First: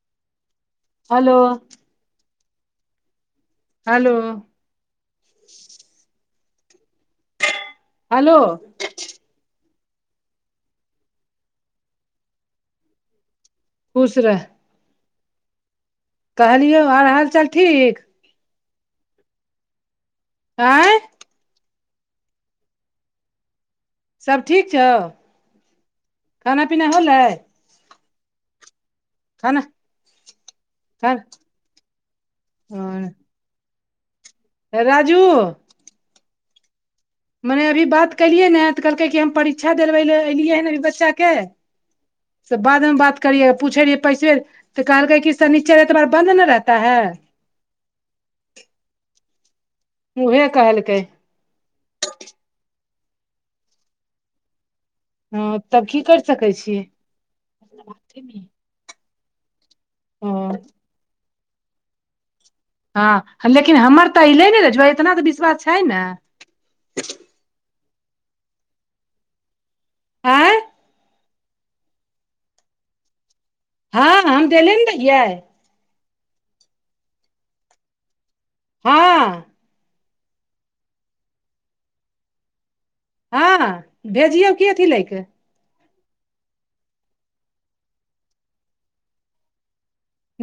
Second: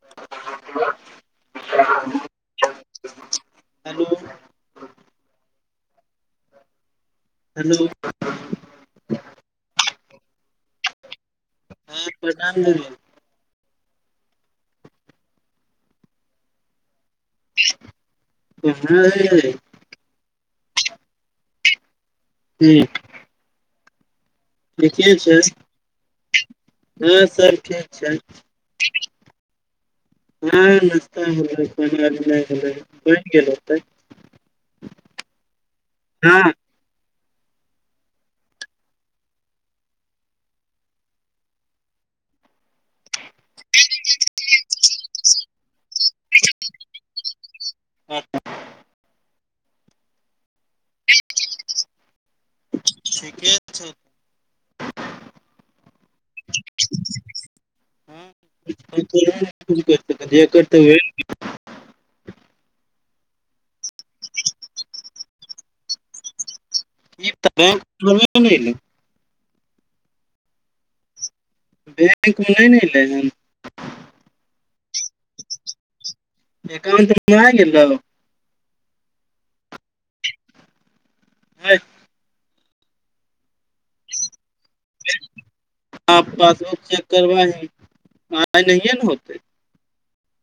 [inaudible] हलो! [inaudible] Hello hello! Hello! Hello! हँ प्रनाम दीदी! खुश रह। कहलियौ ओर हालचाल ठीक? हं [unintelligible] आँय। ठीक। सब ठीक। छौ ठीके छै, खाना पीना हँ होलै सब ठीक छैय। खाना हँ खा नस्ता होलै है, खेनाइ नहि होलै, बनि गेल होतैय। राजू! हँ। मने अभी बात कलियै ने, तऽ कहलकै कि हम परीक्षा देबै लए एलियै हन अभी बच्चाके। से बादमे बात करिययै, पुछै रहियै पैसे तऽ कहल कि शनिचर एतवार बन्द न रहता है। अचछा। [unintelligible] उएहे कहलकै। [inaudible] ठीके छै। हँ तब की कर सकै छीयै। करत जे करत। [unintelligible] हँ, लेकिन हमर तऽ अऐले ने, रजूआ इतना तऽ विश्वास छै ने। ई त। [unintelligible] आँय। बैंकमे नहि ने अयलै हन। हँ हम देले ने रहियै। अकोण्ट मे आ गेलौ? हँ। आइ [inaudible] हँ भेजियौ की अथी लै के। ह पासबुक चेक करबाही, आइ त नहिए ने होते।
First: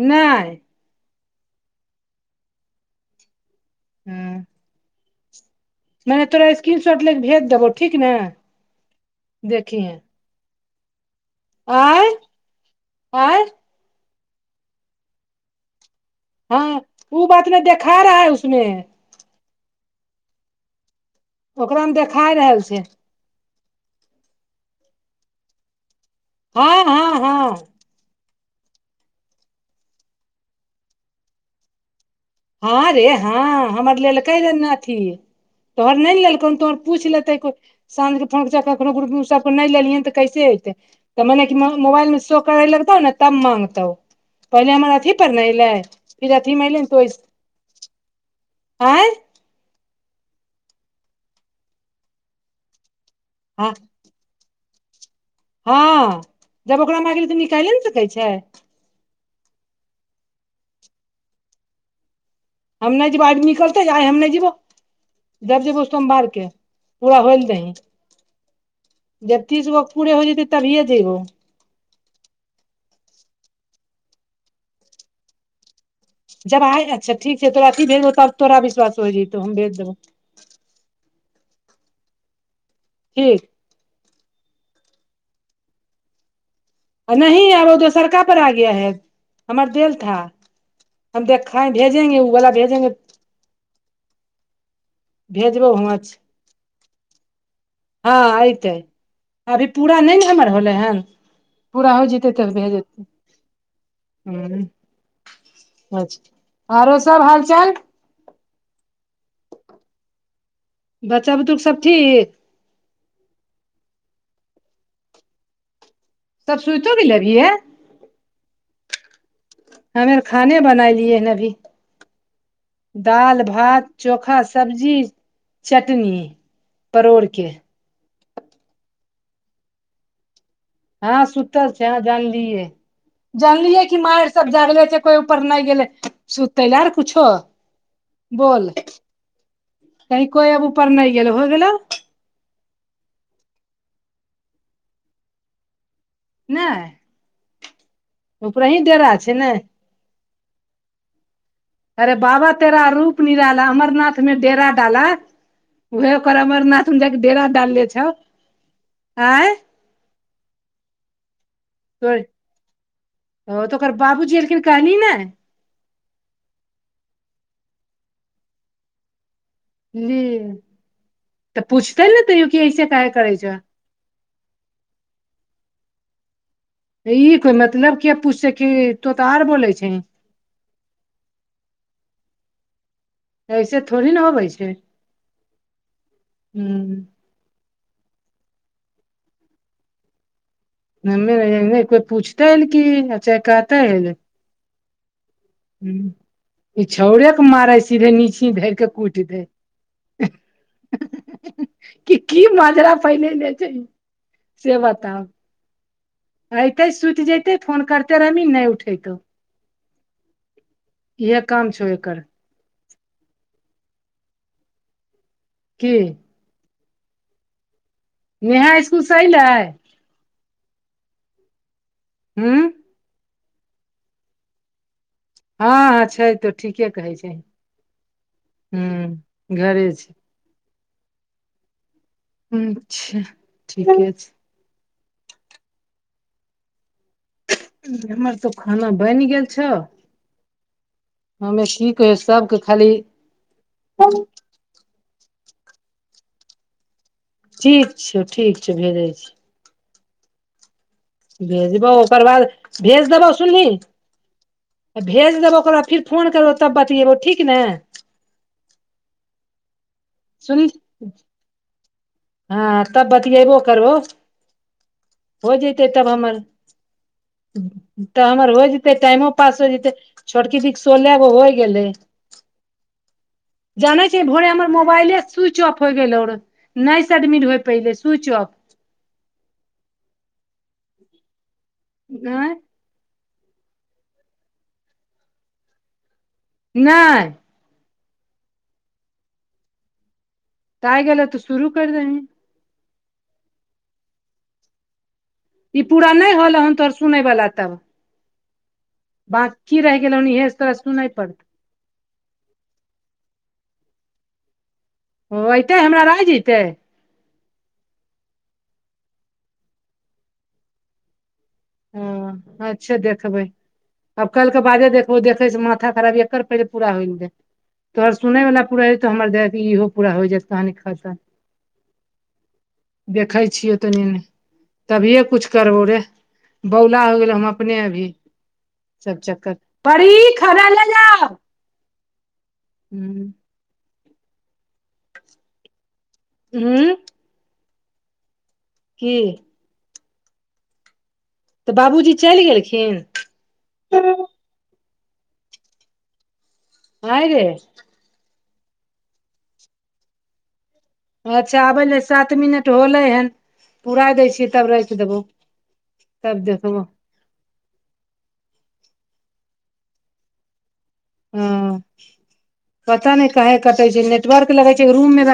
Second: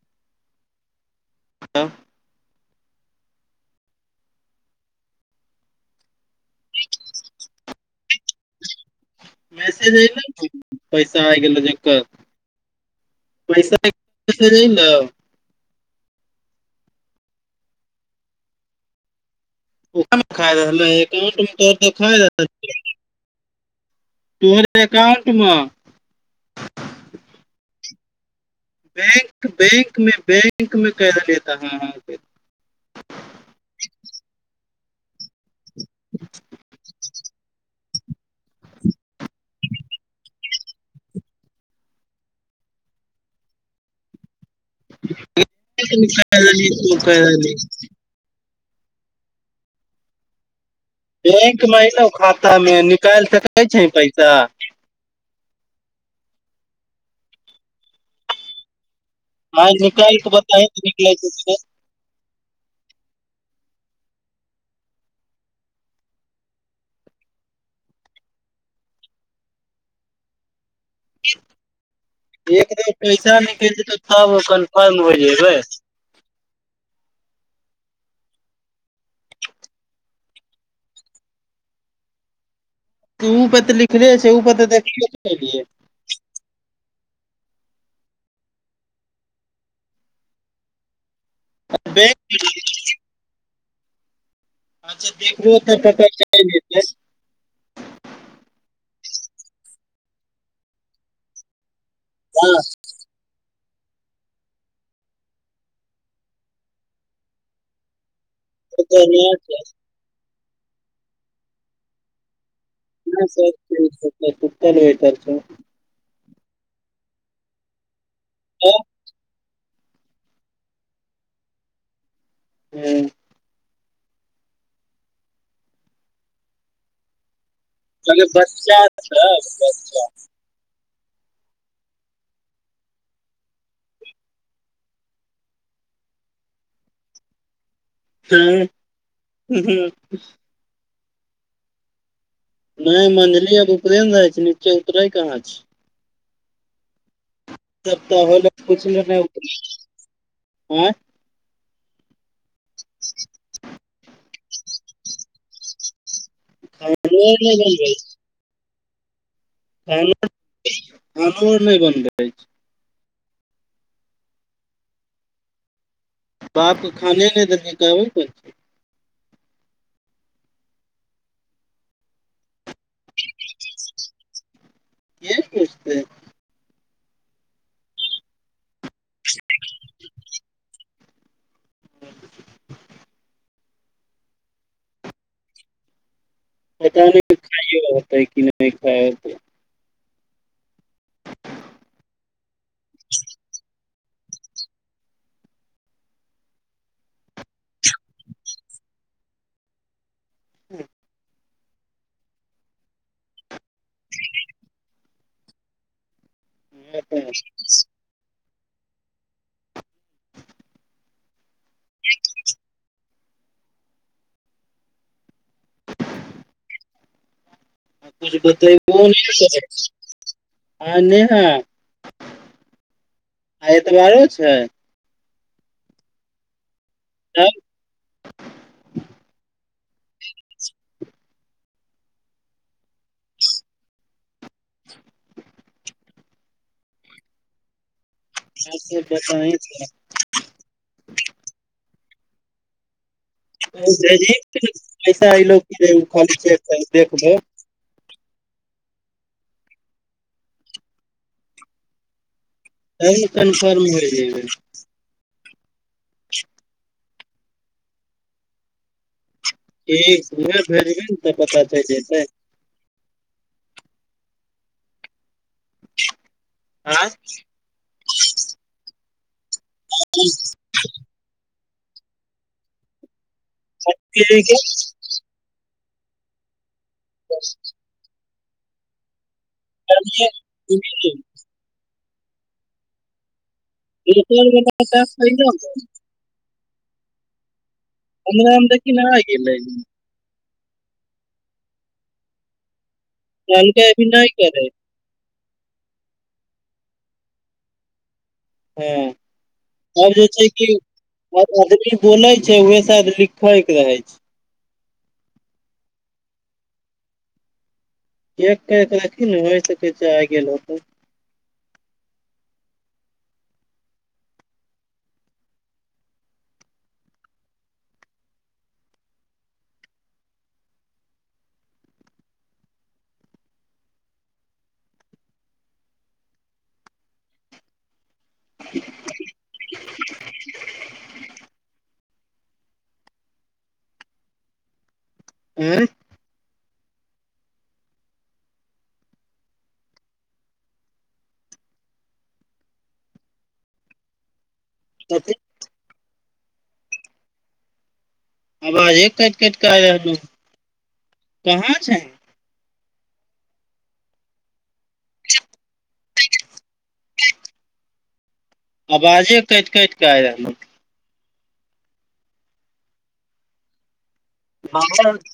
नहि। हँ हूँ। मने तोरा स्क्रीन शॉट ले क भेज देबौ ठीक ने। देखिहे मैसेज अइलै कि? पैसा आइ गेलौ जेकर, आँय आँय पैसा अइलै ने। हँ ओ बात मे देखा रहा है उसमे। ओ अखन खाय रहलै एकांत मे ओकरामे त खाय। देखा रहल छै तोहर एकाउंट मे। हँ हँ। हँ बैंक बैंक मे बैंक में कहि रहलियै त हाँ हाँ के। हँ रे हँ हमर लेल कै ले ने अथी। तोहर नहि ने लेलकौ तोहर पूछि लेतै। साँझ के फोन क कखनो ग्रुप मे सबके नहि लेलियैन तऽ कैसे अयतै। तऽ मने कि मोबाइल मे शो करए लगतौ ने तब माँगतौ। पहिले हमर अथी पर ने एलै फेर निकालि अथी रहली मे अयलै ने त ओइसे [inaudible] ऑंय बैंक मे एलौ खाता मे निकालि सकै हँ छै पैसा। हँ जब ओकरा मरजी त निकाइले ने सकै छै। हॅं निकालि कऽ बताहि कि निकलै छै कि नै। हम नहि जेबौ आइ म निकलतै आइ हम नहि जेबौ। जब जेबौ सोमवार के पूरा होयल दही। जब तीस गो पुुरे होइ जेतौ तभीए जयबौ। एक दिन पैसा निकलि जइतौ तब हम कन्फर्म हो जेबै। जब आइ अच्छा ठीक छै तोरा अथी भेजबहो तब तोरा विश्वास हो जयतौ हम भेज देबौ। ओ ठीक पर त लिखले छै ओ पर देखियौ। नही अब ओ दोसरका पर आ गया है हमर देल था हम देख खैर भेजेंगे बैंक ओ बला भेजेंगे। अच्छा देखबहो भेजबौ तऽ ककर हुच छै आबि जेतै। हँ ऐतै अभी पूरा नहि ने हमर होले हन पूरा हो जेतै तब भए जेतै ह। अच्छा, आरो सब हालचाल? बढ़ियां छै। बच्चा बुतरुक सब ठीक? हॅं सब ठीक [unintelligible] सब सुइतो गेलैय अभीये। हॅं [unintelligible] हम यर खाने बनेलियै अभी अरे दाल भात चोखा सब्जी चटनी परोर के। कहलियै बच्चा छ बच्चा, हॅं सुतल छै हॅं जानलियै। जानलियै की मैर सब जागले छै कोई ऊपर नै गेले सुतैयलै और कुछो। [inaudible] बोल हँ कही कोइ अब उपर नै गेलै होय गेलौ। नहि मने नै अब उपरे में रहै छै नीचे उतरे कहां छै। नै। त डेरा कहन छै ने [unintelligible] आंय अरे बाबा तेरा रूप निराला अमरनाथ में डेरा डाला। उहे पर अमरनाथ मे जाके खानो डेरा नहि डालने बनबै छौ आंय। तोर [unintelligible] ओ तऽ ओकर बाबूजी एलखिन कहली नै बाप के खाने नै देल कइ कहबई कोन चीज। ली तऽ पूछतेै ने त उ की ऐस कहे करै छऽ के पुझतैय। ई कोई मतलब किये पुछैे कि तो तऽ और बोलै छीहि। ऐसे थोड़ी न होबै छै। हूँ पता नैय खायो ले होतै की नै खाइत [unintelligible] कोय पूछतैन की अच्छा कहतै। हूँ इ छौड़िया के मारै सीधे नीची धर के कुटि दे। [unintelligible] कि की मिजरा फैनेने छै से बताउषथं आ अयतै सुति कुछ जेतै फोन करते रहमी नैय उठेतौ। इहे काम छौ एकर। की कछु नेहा स्कुल बतैबो से अयलै [unintelligible] आ नेहा ऊंं आय एतबारो छैय। हं हं छै तऽ ठीके कहै छै हूँ घरे छैय। [unintelligible] अच्छा ठीके छैय। एमर तो खाना तब बैन गेल बताही छौ। हमे की कहै सबके खाली [unintelligible] ठीक छौ ठीक छौ भेजै छी। भेजबौ ओकर बाद भेज तहन देबौ सुनही [unintelligible] भेज देबौ ओकर बाद फीर फोन करबौ तब बतियैबौ ठीक ने? ठीक उएह भेजबीह ने तऽ पता चैल जेतै। हाॅं तब बतिएबौ करबौ। हो जेतै तब हमर तऽ हमर हो जइते टाइमो पास हो जइतै छोटकी दिकस् सोलेह गो हो गेलेै जाने छै भोरे हमर मोबाइले स्विच ऑफ होइ गेलौ रह नहि से एडमिट होइ पयले स्विच ऑफ। कर लिय होय गेलै आयं [unintelligible] नैय हमरा में देखि न आ गेलै तऽ आय गेलौ तऽ सुरू कर देही कहलकै अभी नहि करै ई पूरा नहि होलहन तोहर सुनै बाला तब हँ बाकी रहि आब गेलौ जे हन छै इहे कि तोरा सुनै पड़ अब आदमी बोले छै उहे शायद लिखै के रहे छै ऊ अयतै हमरा आय जतै चेक करै रहथीन ने होइ सकै छै आय गेल होतो हँ अच्छै देखबै आब कलके बादे देखबो देखै से माथा खराब एकर पहिले पूरा होय न दे तोहर सुनै वला पूरा हेतो हमर दे इहो पूरा होय जायत कहानी खतम देखै छियो तनि-मनी तभियै कुछ करबो रे बौला हो गेल हम अपने अभी ई सब चक्कर में [unintelligible] आँय हूं की तऽ बाबूजी चैल गेलखिन [unintelligible] भाय रे आवाजे कइट कइट के आ रहलो अच्छा आबै ले सा सात मिनट होलै हन पुराय दै छियै तब राखि देबौ तब देखबो आवाजे कटि-कटि कऽ आय रहलो हँ पता नहि काहे कटे छै नेट नेटवर्क लगै मोबाइल छै रूम में [inaudible]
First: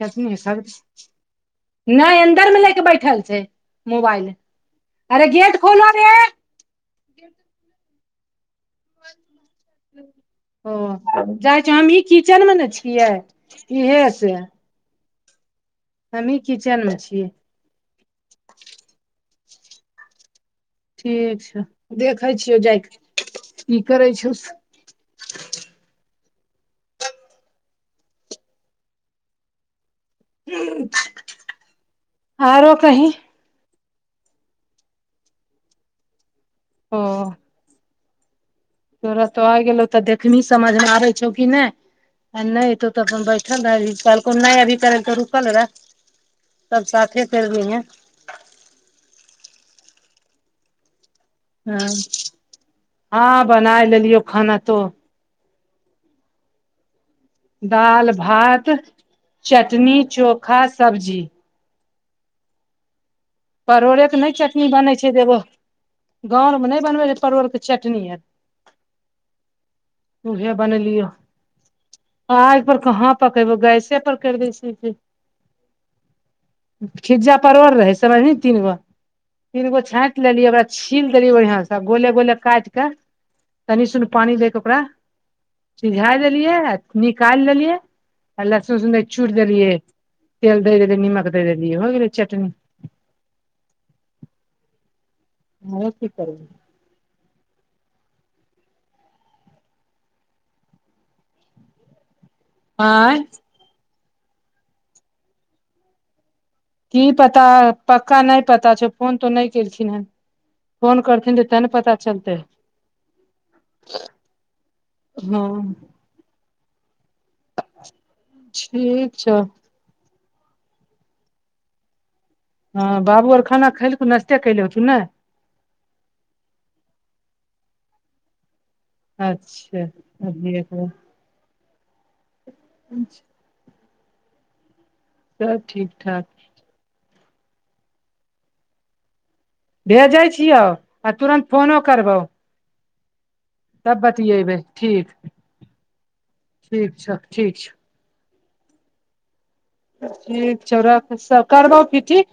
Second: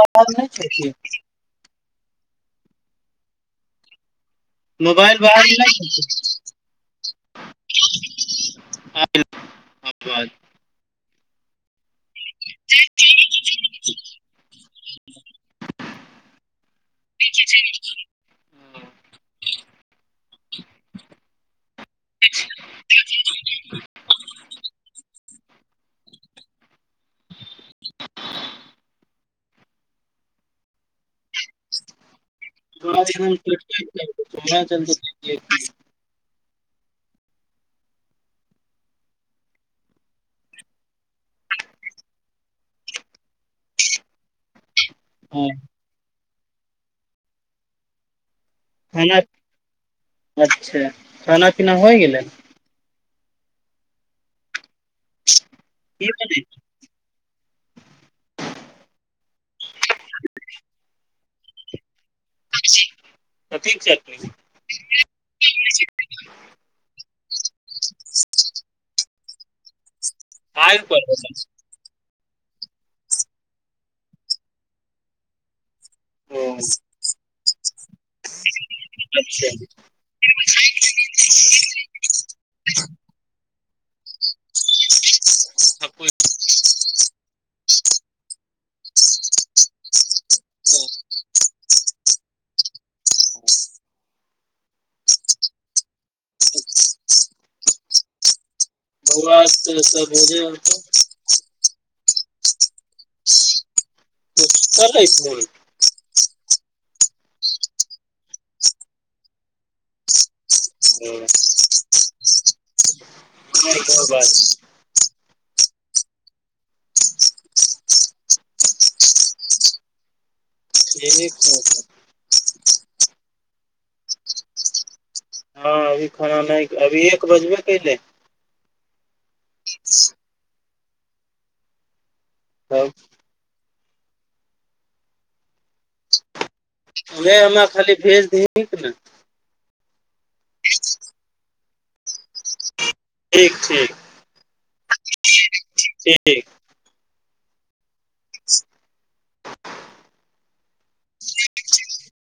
बाहर नहि छै की नहि अन्दर मे ले के बैठल छै मोबाइल मोबाइल अरे बाहर गेट खोलो नहि छै रे [unintelligible] ओ जाइ छीये हमही किचेन मे न छियै इहे से [inaudible] हमही किचेन में छी [unintelligible] ठीक छौ देखै छियौ जाएके क करै छउ से [inaudible] [unintelligible] आरो कही [unintelligible] ओ तोरा तऽ आय गेलौ तऽ देखनी समझमे आबै छौ कि नहि आ नहि एतो तऽ अपन बैठल रहबी कहलकौ नहि अभी करै तऽ हाँ, रुकल रह सब साथे कैर लिहैं [unintelligible] अच्छा खाना पीना होइ गेलै हँ बनाय लेलियो खाना तो की करै छी दाल भात चटनी चोखा सब्जी सब्जी परोलेके नहि चटनी बनै छै देबो गाँवरमे नहि बनबै रह परोड़के चटनी आर। उह बनेलियो आग पर कहाँ पकबो गैसे पर करि देै छै। ओ। खिज्जा परवर रहै समझ तीन गो अच्छा तीन गो छाँठ। लेलियै ओकरा छीन देलियै बढ़ियां से गोले गोल काटिकऽ। तनि सुनी पानि दे क ओकरा सिझा देलियै। निकालि देलियै आ लहसू सुे छूट देलियै। तेल दैै निमक दै दैी हो गेलै चटनी। न क करर भआ तऽ' सब होजेत। आँय करै। [inaudible] की पता पक्का नहि पता छैौ फोन तो नहि केलखिन। हेन फोन करथिन त ते ने पता। चलतै हँ। ठीक छ। ठीक छै। [inaudible] हँ बाबू आर खाना खेललकू ना्ते कले हतु ने। हँ अभी खाना नहि अभी एक बजबे कले अच्छा। त। [inaudible] सबब ठीक ठाक वह हमरा खाली भेज दहीक ने भेजै छियौ आ तुरन्त फोनो करबौ। ठीक। ठीक तब बतियेबै ठीक ठीक ठीक छौ ठीक छौ। ठीक छौ राख करब फिर ठीक।